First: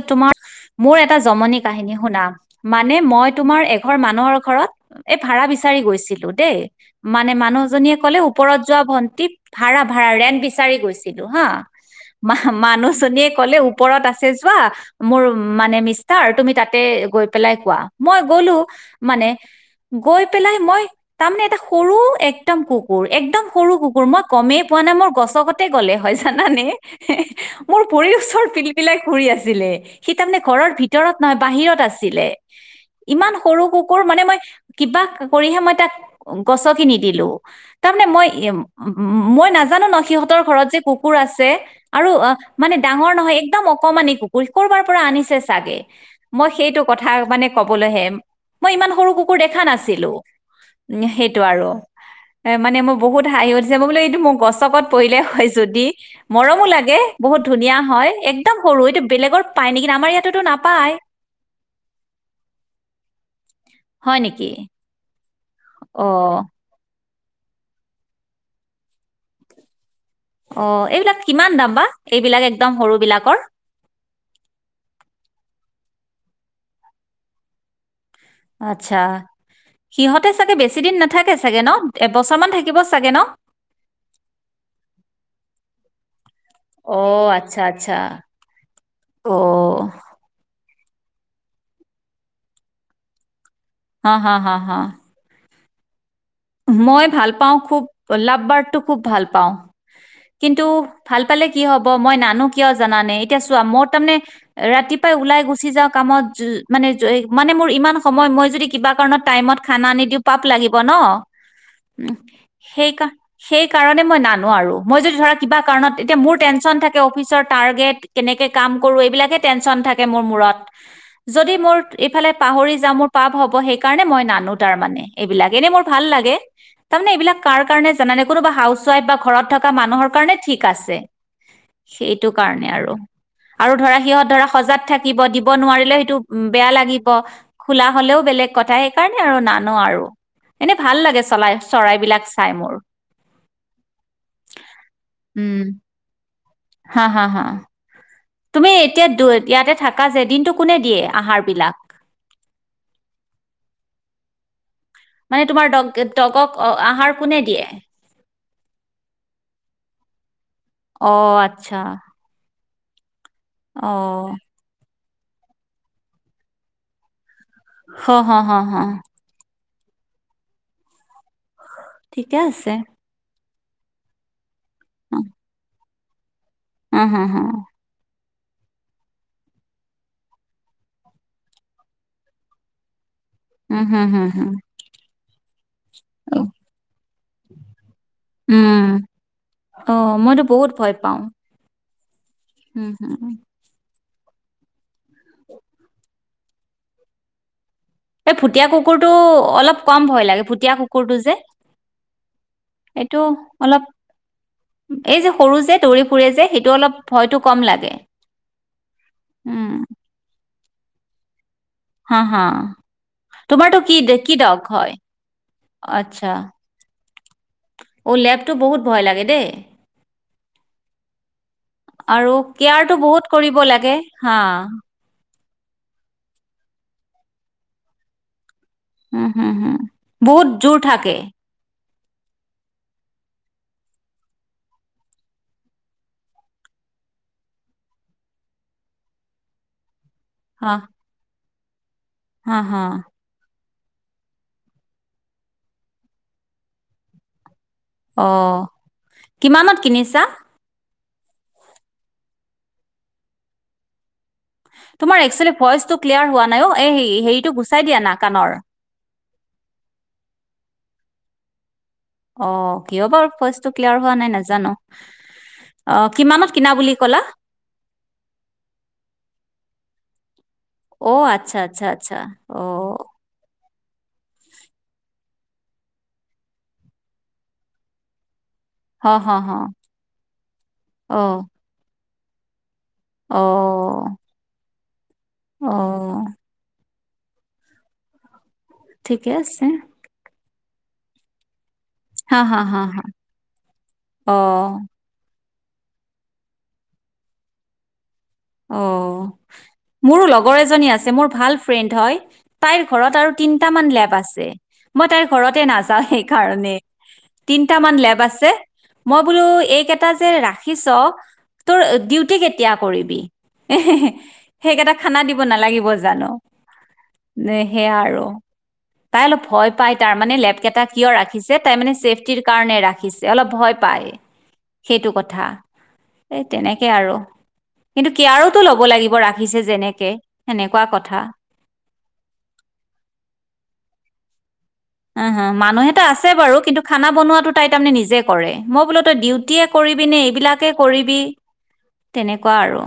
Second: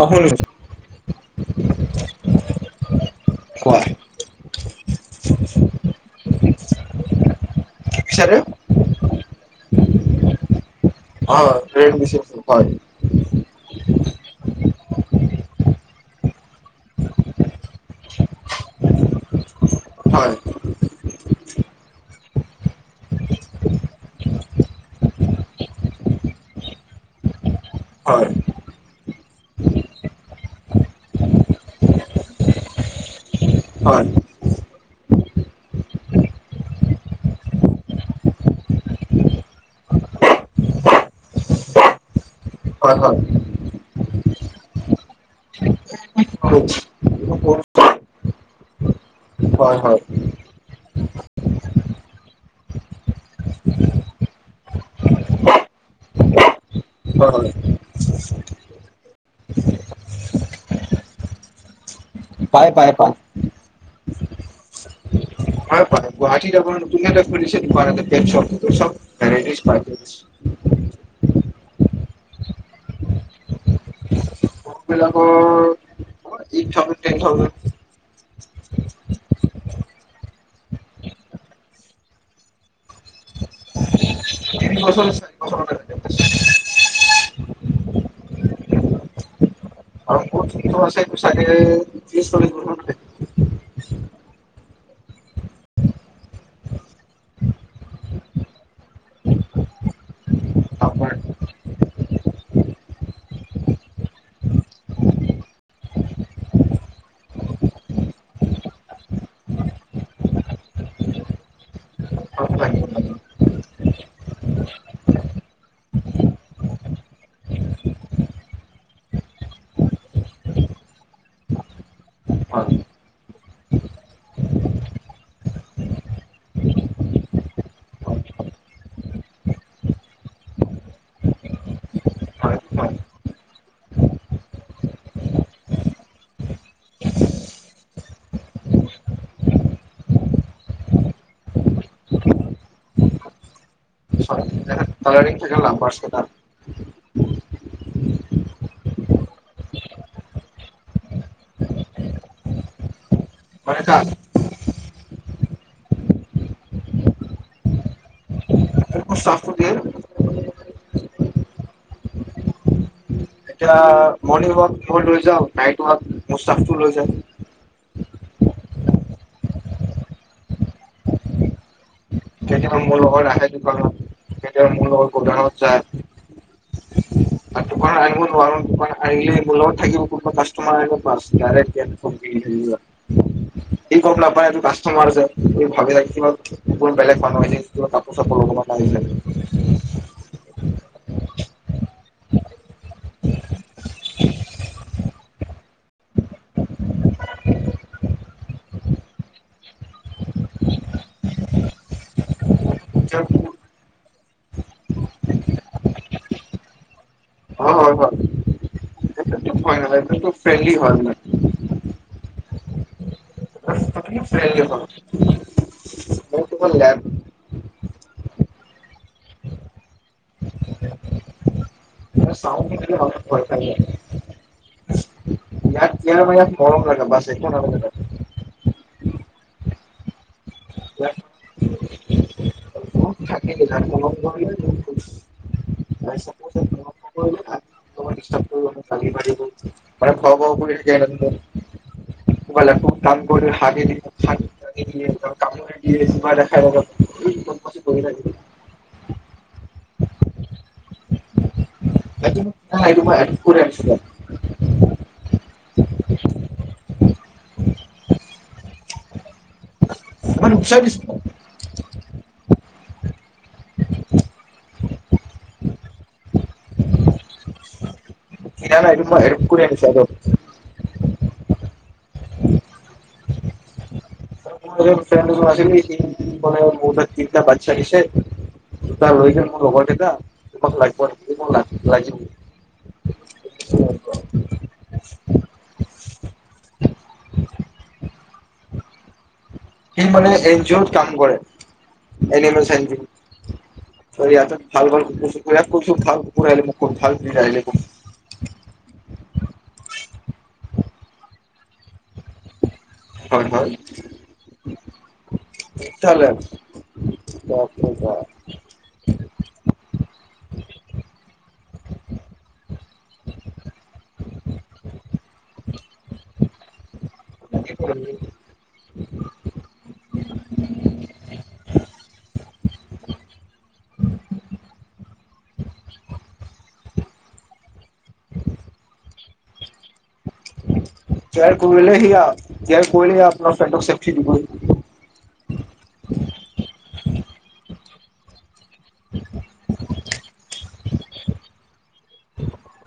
অ তোমাৰ শুনিছো মোৰ এটা জমনি কাহিনী শুনা মানে মই তোমাৰ কোৱা এঘৰ মানুহৰ ঘৰত এই ভাড়া বিচাৰি গৈছিলো দেই মানে মানুহজনীয়ে কলে পিছাৰে ওপৰত যোৱা ভণ্টি ভাড়া, ভাড়া ৰেন্ত বিচাৰি গৈছিলো অ হা, ৰেট দিছে মা হয় মানুহজনীয়ে কলে ওপৰত আ জোবো মোৰ মানে মিষ্টাৰ তুমি তাতে গৈ পেলাই কোৱা, মই গ'লো মানে গৈ হয় পেলাই মই তাৰমানে এটা সৰু একদম কুকুৰ একদম সৰু কুকুৰ, মই গমেই পোৱা নাই মোৰ গছকতে গলে হয়। জানানে! মোৰ হয় হয় পৰিসৰ পিলাইছ ঘৰি আছিলে সি তাৰমানে ঘৰৰ ভিতৰত নহয় বাহিৰত আছিলে ইমান সৰু কুকুৰ হয় মানে মই কিবা কৰিহে মই তাক গছকি নি দিলো তাৰমানানে মই উ মই নাজানো ন সিহঁতৰ ঘৰত যে কুকুৰ আছে আৰু মানে হয় ডাঙৰ নহয় একদম কমানমানি কুকুৰ, কৰবাৰ পৰা আনিছে চাগে মই হয় সেইটো কথা মানে কবলৈহে মই ইমান সৰু কুুৰ কুকুৰ দেখা হয় হয় হয় নাছিলো। উ! সেইটো আৰু এ মানে মোৰ বহুত হাঁহি উঠিছে মই বোলো এইটো মোৰ গছকত পৰিলেই হয় যদি, মৰমো লাগে। এ বহুত ধুনীয়া হয়। একদম সৰু এইটো বেলেগৰ পায় নেকি আমাৰ ইয়াতটো নাপায় পায় পায় পায়। হয় নেকি? হয় প অ গুৱাহাটী যাব [unintelligible] অ ', এইবিলাক কিমান দাম বা? এইবিলাক একদম সৰু বিলাকৰ, এইবিলাকৰ এইট থাউজেনড, টেন থাউজেনড। আচ্ছা, সিহঁতে চাগে বেছি দিন নাথাকে চাগে ন? এবছৰ মান থাকিব চাগে ন? [unintelligible] অহ, [unintelligible] অহ আছেতো চাগে তিৰিছ চল্লিশ বছৰ মান থাকিব। হা হা হা হা মই ভাল পাওঁ খুব লাভ বাৰড টো খুব ভাল পাওঁ কিন্তু আপোনাৰ ভাল পালে কি হ'ব মই নানো কিয় জানানে এতিয়া চোৱা মই তাৰমানে ৰাতিপুৱাই ওলাই গুচি যাওঁ কামত, মানে- মানে মোৰ ইমান সময় মই যদি কিবা কাৰণত টাইমত খানা নিদিওঁ পাপ লাগিব ন', হয় সেই -সেই কাৰণে মই নানো, আৰু মই যদি ধৰা কিবা কাৰণত এতিয়া মোৰ টেনচন থাকে অফিচৰ টাৰ্গেট কেনেকে কাম কৰো এইবিলাকে টেনচন থাকে মোৰ মূৰত, যদি মোৰ এইফালে পাহৰি হয় যাও মোৰ পাপ হব সেই কাৰণে মই নানো তাৰ মানে, এইবিলাক এনেই মোৰ, ভাল লাগে তাৰমানে এইবিলাক কাৰ কাৰণে জান নে কোনোবা হাউচ- ৱাইফ বা ঘৰত থকা মানুহৰ কাৰণে ঠিক আছে সেইটো হয় কাৰণে আৰু। আৰু ধৰা সিহঁত ধৰা সজাগ থাকিব দিব নোৱাৰিলেও সেইটো বেয়া লাগিব খোলা হলেও বেলেগ কথা সেইকাৰণে আৰু নানো আৰু। এনেই ভাল লাগে চলাই, চৰাইবিলাক চাই মোৰ। কালাৰিং উম থাকে লাব বাৰ্ডছ কেইটা। হা! হা! হা! তুমি এতিয়া দু ইয়াতে থাকা যে দিনটো কোনে দিয়ে আহাৰ বিলাক? [unintelligible] মানে তোমাৰ দগক আহাৰ কোনে দিয়ে? মোৰ স্তাফটো দিয়ে। অ' আচ্ছা। এতিয়া, অ মৰ্ণিংৱাক, মই লৈ যাওঁ নাইট ৱাক, মোৰ ষ্টাফটো লৈ যায়। হ - হ - হ - হ, ঠিকে আছে কেতিয়াবা মোৰ লগত আহে, [unintelligible] [unintelligible] উম, হু, হু দোকানত আনিব অহ আৰু দোকান আহিলে মোৰ লগত থাকিব, কোনোবা কাষ্টমৰ আহিব বাছ দাইৰেক্ত, উম ই, হুম গম হুম নাপায় হুম এইটো কাষ্টমাৰ যে, উম, [unintelligible] [unintelligible] উম, অ 'মইতো বহুত ভয় পাওঁ। উম! হম, ' এই ভুটীয়া কুকুৰটো অলপ কম ভয় লাগে, ভুতিয়া কুকুৰটো যে, এইটো অলপ, এই যে সৰু যে দৌৰি ফুৰে যে সেইটো অলপ ভয়তো কম হয় লাগে। হয় হয় সেইটো উম ভয় নহয় [unintelligible] [unintelligible] হা হা। তোমাৰতো কি কি ডগ হয় আচ্ছা [unintelligible] অ' লেবটো বহুত ভয় লাগে দেই। আৰু চাওঁ কেয়াৰটো বহুত কৰিব লাগে হা। ইয়াক কেআৰ আৰু মৰম লাগে বাচ একো নালাগে আৰ। উম! হম' হম! বহুত জোৰ ইয়াক থাকে। [inaudible] [unintelligible] মানে খোৱা বোৱা কৰিও থাকে। হা [unintelligible] [unintelligible] [unintelligible] হা হা কামোৰে দিয়ে চোমা দেখাই কৰি থাকে অ। কিমানত কিনিছা। এইটো নাই এইটো মই এডপ্ট কৰি আনিছো তোমাৰ একচুৱেলি ভইচটো ক্লিয়াৰ হোৱা নাই অ এই হেৰিটো গুচাই দিয়া না কাণৰ। [unintelligible] অ কিয় বাৰু ভইচটো ক্লিয়াৰ হোৱা নাই নাজানো অ কিমানত কিনা বুলি কলা কিনা নাই এটো ময় এডপ্ট কৰি আনিচো এডপ্ট। ও আচ্ছা আচ্ছা আচ্ছা ও। মোৰ এজন [unintelligible] মোৰ পৰা তিনিটা বাচ্ছা দিছে। হ দুটা হ লৈ গেল হ মোৰ লগৰ গিতা তোমাক লাগোৱা নকি অও। অ। ঠিকে আছে। সি মানে এন জি অ'ত কাম কৰে। হা এনিম হা হা হা অ' [unintelligible] [unintelligible] অ মোৰো লগৰ এজনী আছে মোৰ ভাল ফ্ৰেণ্ড হয়। তাইৰ ঘৰত আৰু হয় হয় তিনটামান লেব আছে মই তাইৰ ঘৰতে নাযাও তেতিয়াহ'লে সেইকাৰণে বাপৰে তিনটামান বাপ লেব আছে মই বুলোঁ এইকটা এটা যে ৰাখিছ তোৰ ডিউটি কেতিয়া কৰিবি? সেইকেইটা খানা দিব নালাগিব জানো? নে সেয়া আৰু তাই অলপ ভয় পাই তাৰ মানে লেপকেইটা কিয় ৰাখিছে তাই মানে চছেফটিৰ কাৰণে ৰাখিছে অলপ ভয় পাই সেইটো কথা এই তেনেকে আৰু। কিন্তু কেয়াৰতো ল'ব লাগিব ৰাখিছে যেনেক জাৰলে জয় কোৱাৰ চেফটি দিব [unintelligible] উ হা মানুহ এটা আছে বাৰু কিন্তু খানা বনোৱাাতো তাই তাৰমানে নিজে কৰে মই বোলো তই ডিউটে কৰিবিনে এইবিলাকে কৰিবি তেনেকুৱা আৰু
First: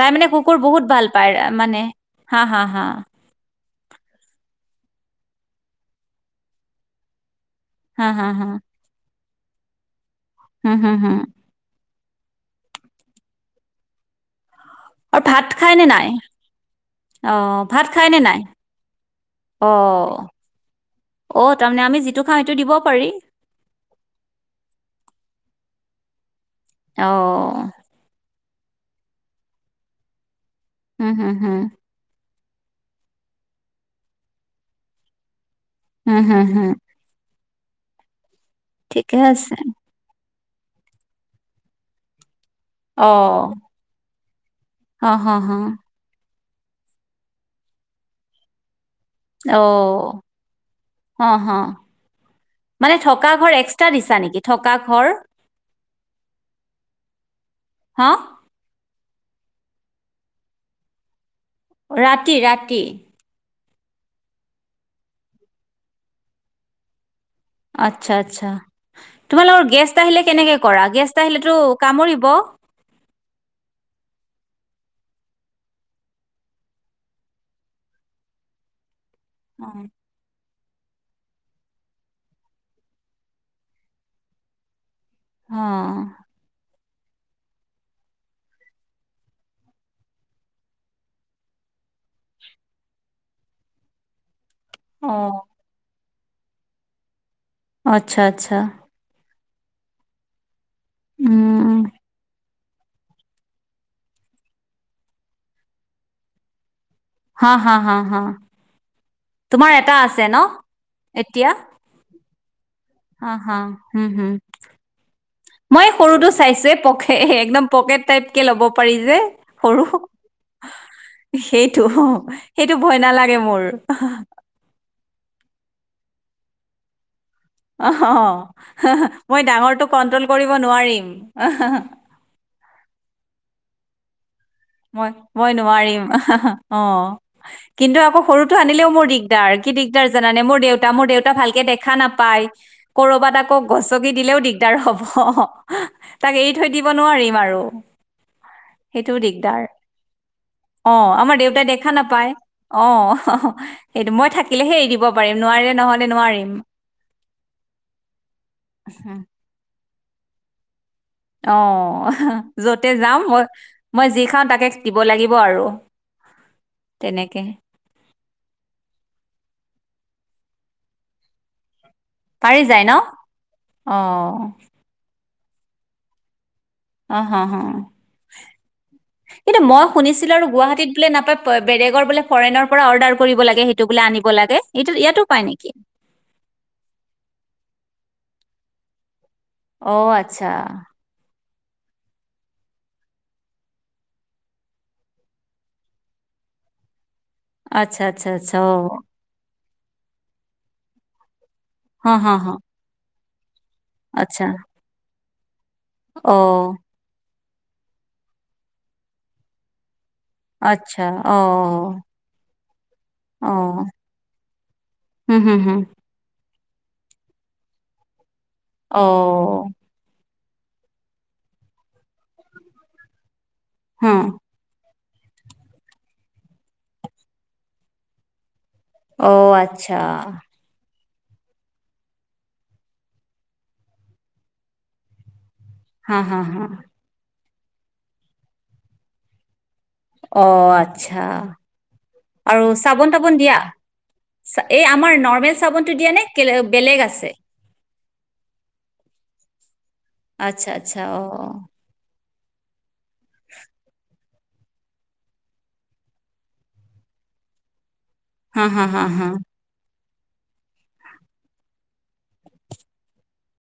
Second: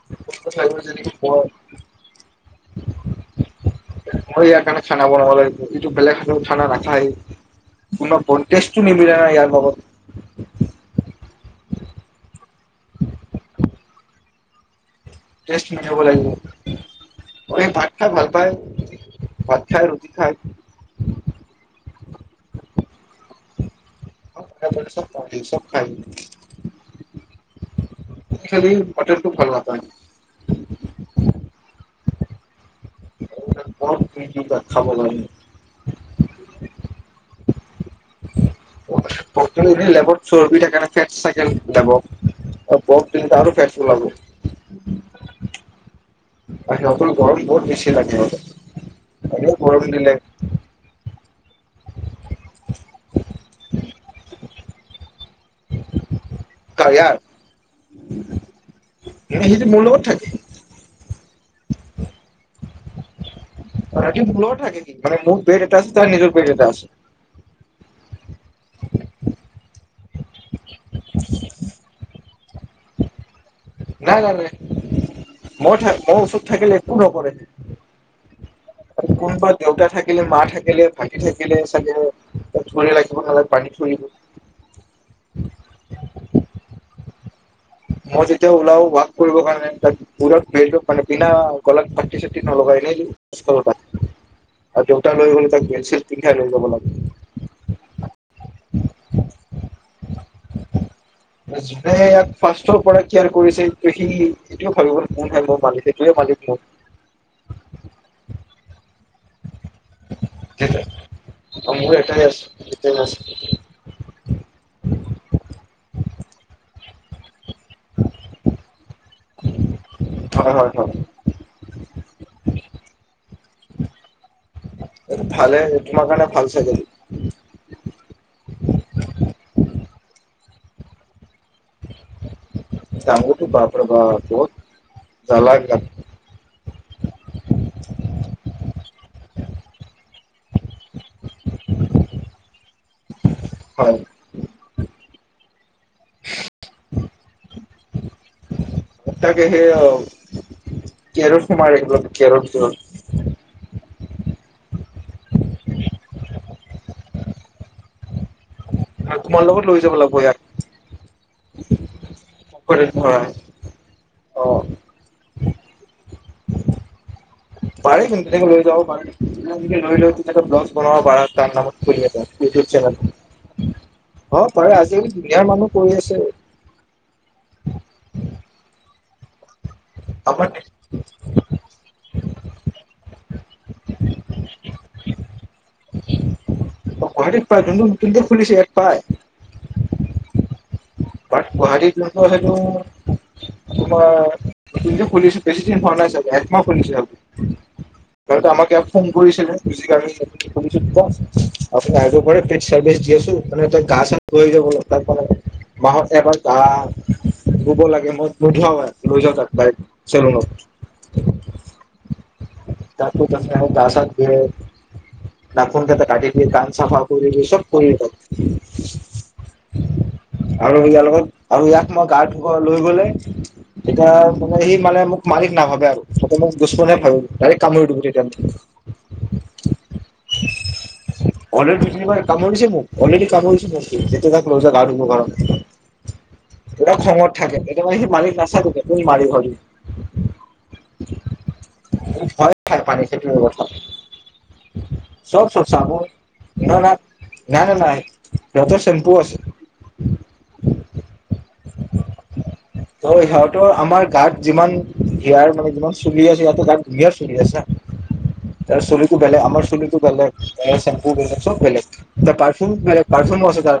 তাই মানে কুকুৰ বহুত ভাল যেনেকে পায় মই মানে হা হা হা মই ইয়াৰ কাৰণে [unintelligible] খানা বনাব লাগে যটো বেলেগ খাত খানা নাখায়েই [unintelligible] হা কোনেও হা কটেষ্ট নি মিলা বাইন [unintelligible] অ [unintelligible] হম হম হম ভাত টেষ্ট খাই নে মিলাব নাই লাগিব অ এই ভাত খাই নে ভাল নাই পায় ভাত অ খাই ৰুটি খাই অ তাৰমানে আমি টো খাম সটো দিব পাৰি [unintelligible] চব প সব খায় [unintelligible] [inaudible] মঠত খুব ভাল বথা ন [unintelligible] উম হম হম খাব নোৱাৰি [unintelligible] উম হম হম আছে। [inaudible] চ ফে চাইকেল দ [unintelligible] ব আৰু অ', কেচ লাগ [unintelligible] হ, হ, হ, নতুন গৰম বহুত বেছি লাগেইঁহতক অও অ হ মানে থকা ঘৰ এক্সট্ৰা দিছা নেকি থকা ঘৰ হা কয়াৰ সেইটো মোৰ লগত থাকে [unintelligible] ৰাতি ৰাতি মি মূল থাকে কি মান মোৰ পেট এটা আছে ত নিজৰ পেট এটা আছে [unintelligible] আচ্ছা আচ্ছা তোমালোকৰ গেছ আহিলে কেনেকে কৰা গেষ্ট আহিলেতো কামুৰিব [unintelligible] নাই নাই নাই মই মই ঔষধ থাকিলে একো ন কৰে [unintelligible] কোনোবা দেউতা অ', থাকিলে মা থাকি থে ভাগি থাকিলে চাগে ধ লাগিব পানী থৈ দিব [unintelligible] অ', মই যেতিয়া ওলাও ৱাক কৰিবৰ কাৰণে ত প মানে বিনা গলাত ফাটি চাটি নলগাই এনেই [unintelligible] আৰু দেউতা লৈ অ' গল তাক গেলছিল [unintelligible] কি ঠাইলৈ যাব লাগে আচ্ছা, আচ্ছা, উম, যুনে ইয়াত ফাৰ্ষ্টৰ পৰা কেয়াৰ কৰিছে সি এইটোৱে ভাবিব গ'ল [unintelligible] মোৰ মালিক সেইটোৱে মালিক মোৰ হা হা হা হা তোমাৰ এটা আছে ন এতিয়া মোৰ এটাই আছে এটাই আছে আ হা হোম হোম মই এই সৰুটো চাইছে প হে হে একদম পকেট টাইপ কে ল'ব পাৰি যে সৰু হয় হয় হয় সেইটো অহ সেইটো ভয় নেলাগে মোৰ অহ ভালে তোমাৰ কাৰণে ভাল চাইজৰ অ হ হ মই ডাঙৰটো কন্ট্ৰল কৰি ব নোৱাৰিম ডাঙৰটো পাম ৰবা ক'ত মই মই নোৱাৰিম আহা হা অ কিন্তু আকৌ সৰুটো আনিলেও মোৰ দিগদাৰ কি দিগদাৰ জানানে মোৰ দেউতা মোৰ দেউতা ভালকে দেখা নাপায় ক'ৰবাত আক হয় গছকি দিলেও দিগ দাৰ হ'ব অহ তাক এৰি থৈ দিব নোৱাৰিম আৰু সেইটোও দিগ সেয়া আৱ কেয়াৰত সোমাই দেউতাই দেখা একদম নাপায় কেয়াৰৰ ভিতৰত অ সেইটো মই থাকিলেহে এৰি দিব পাৰিম নোৱাৰিলে নহ'লে নোৱাৰিম আৰু তোমাৰ লগত লৈ যাব লাগ উপয়াত অ অহ যতে যাওঁ ভৰাই মই মই যি খাওঁ অ' তাকে দিব লাগিব আৰু তেনেকে পাৰে কিন্তু তেনেকে লৈ যাব পাৰে লৈ লৈ তেতিয়া তই ব্লকচ বনাব পাৰা তাৰ নামত পাৰি ইউটিউব যায় ন চেনেল অ পাৰে আজি বিয়াৰ মানুহ কৰি আছে অ', হ হ কিন্তু মই শুনিছিলো আৰু আমাৰ গুৱাহাটীত বোলে নাপায় বেলেগৰ বোলে ফৰেনৰ পৰা অৰ্ডাৰ কৰিব লাগে সেইটো বোলে আনিব লাগে ই ইয়াতো পায় নেকি গুৱাহাটীত পায় যোনটো নতুনকে খুলিছে ইয়াত পায় অ আচ্ছা বাট গুৱাহাটীত তোমালোকৰ সেইটো তোমাৰ যোনটো খুলিছে বেছি দিন হোৱা নাই চাগে একমাহ খুলিছে আচ্ছা আচ্ছা [unintelligible] আচ্ছা আমাক ই অ', ফোন কৰিছিলে [unintelligible] আপু হ আগিব হ প হ পি চৰ্ভিছ দিিয় আছো মানে এ তই আচ্ছা গা [unintelligible] মত এব ত অ', শুব লাগে মই নোধোৱা লৈ যাওঁ তাকাই আচ্ছা অ [inaudible] [unintelligible] অ', হুম ম হুম হুম কান চাফাপুৰি বিি চব কৰিিত অ আৰু ইয়াৰ লগত আৰু ইয়াক মই গা ধুব লৈ গলে তেতিয়া হুম মানে সেই মানে মোক মালিক নাভাবে আৰু [unintelligible] অ আছ- আচ্ছা অলৰে কামৰিছে মোক অলৰেডি কামৰিছে মোকাক গা কাৰ হা হা হা থাকে [unintelligible] অ আচ্ছা সি ভয় আৰু খাই পানী চাবোন তাবোন দিয়া এই আমাৰ [inaudible] নৰ্মেল পচ চাবোনটো দিয়ে নে কেলে- বেলেগ আছে আচ্ছা আচ্ছা অ ত সিহঁতৰ আমাৰ গাত যিমান ধিয়াৰ মানে যিমান চলি আছে ইহতেৰ গাত ধুনিয়াৰ চলি আছো অ হা ত হা হা চলটো হা গেলে আমাৰ েম্পু বব বেলেগ পাৰগ পাৰ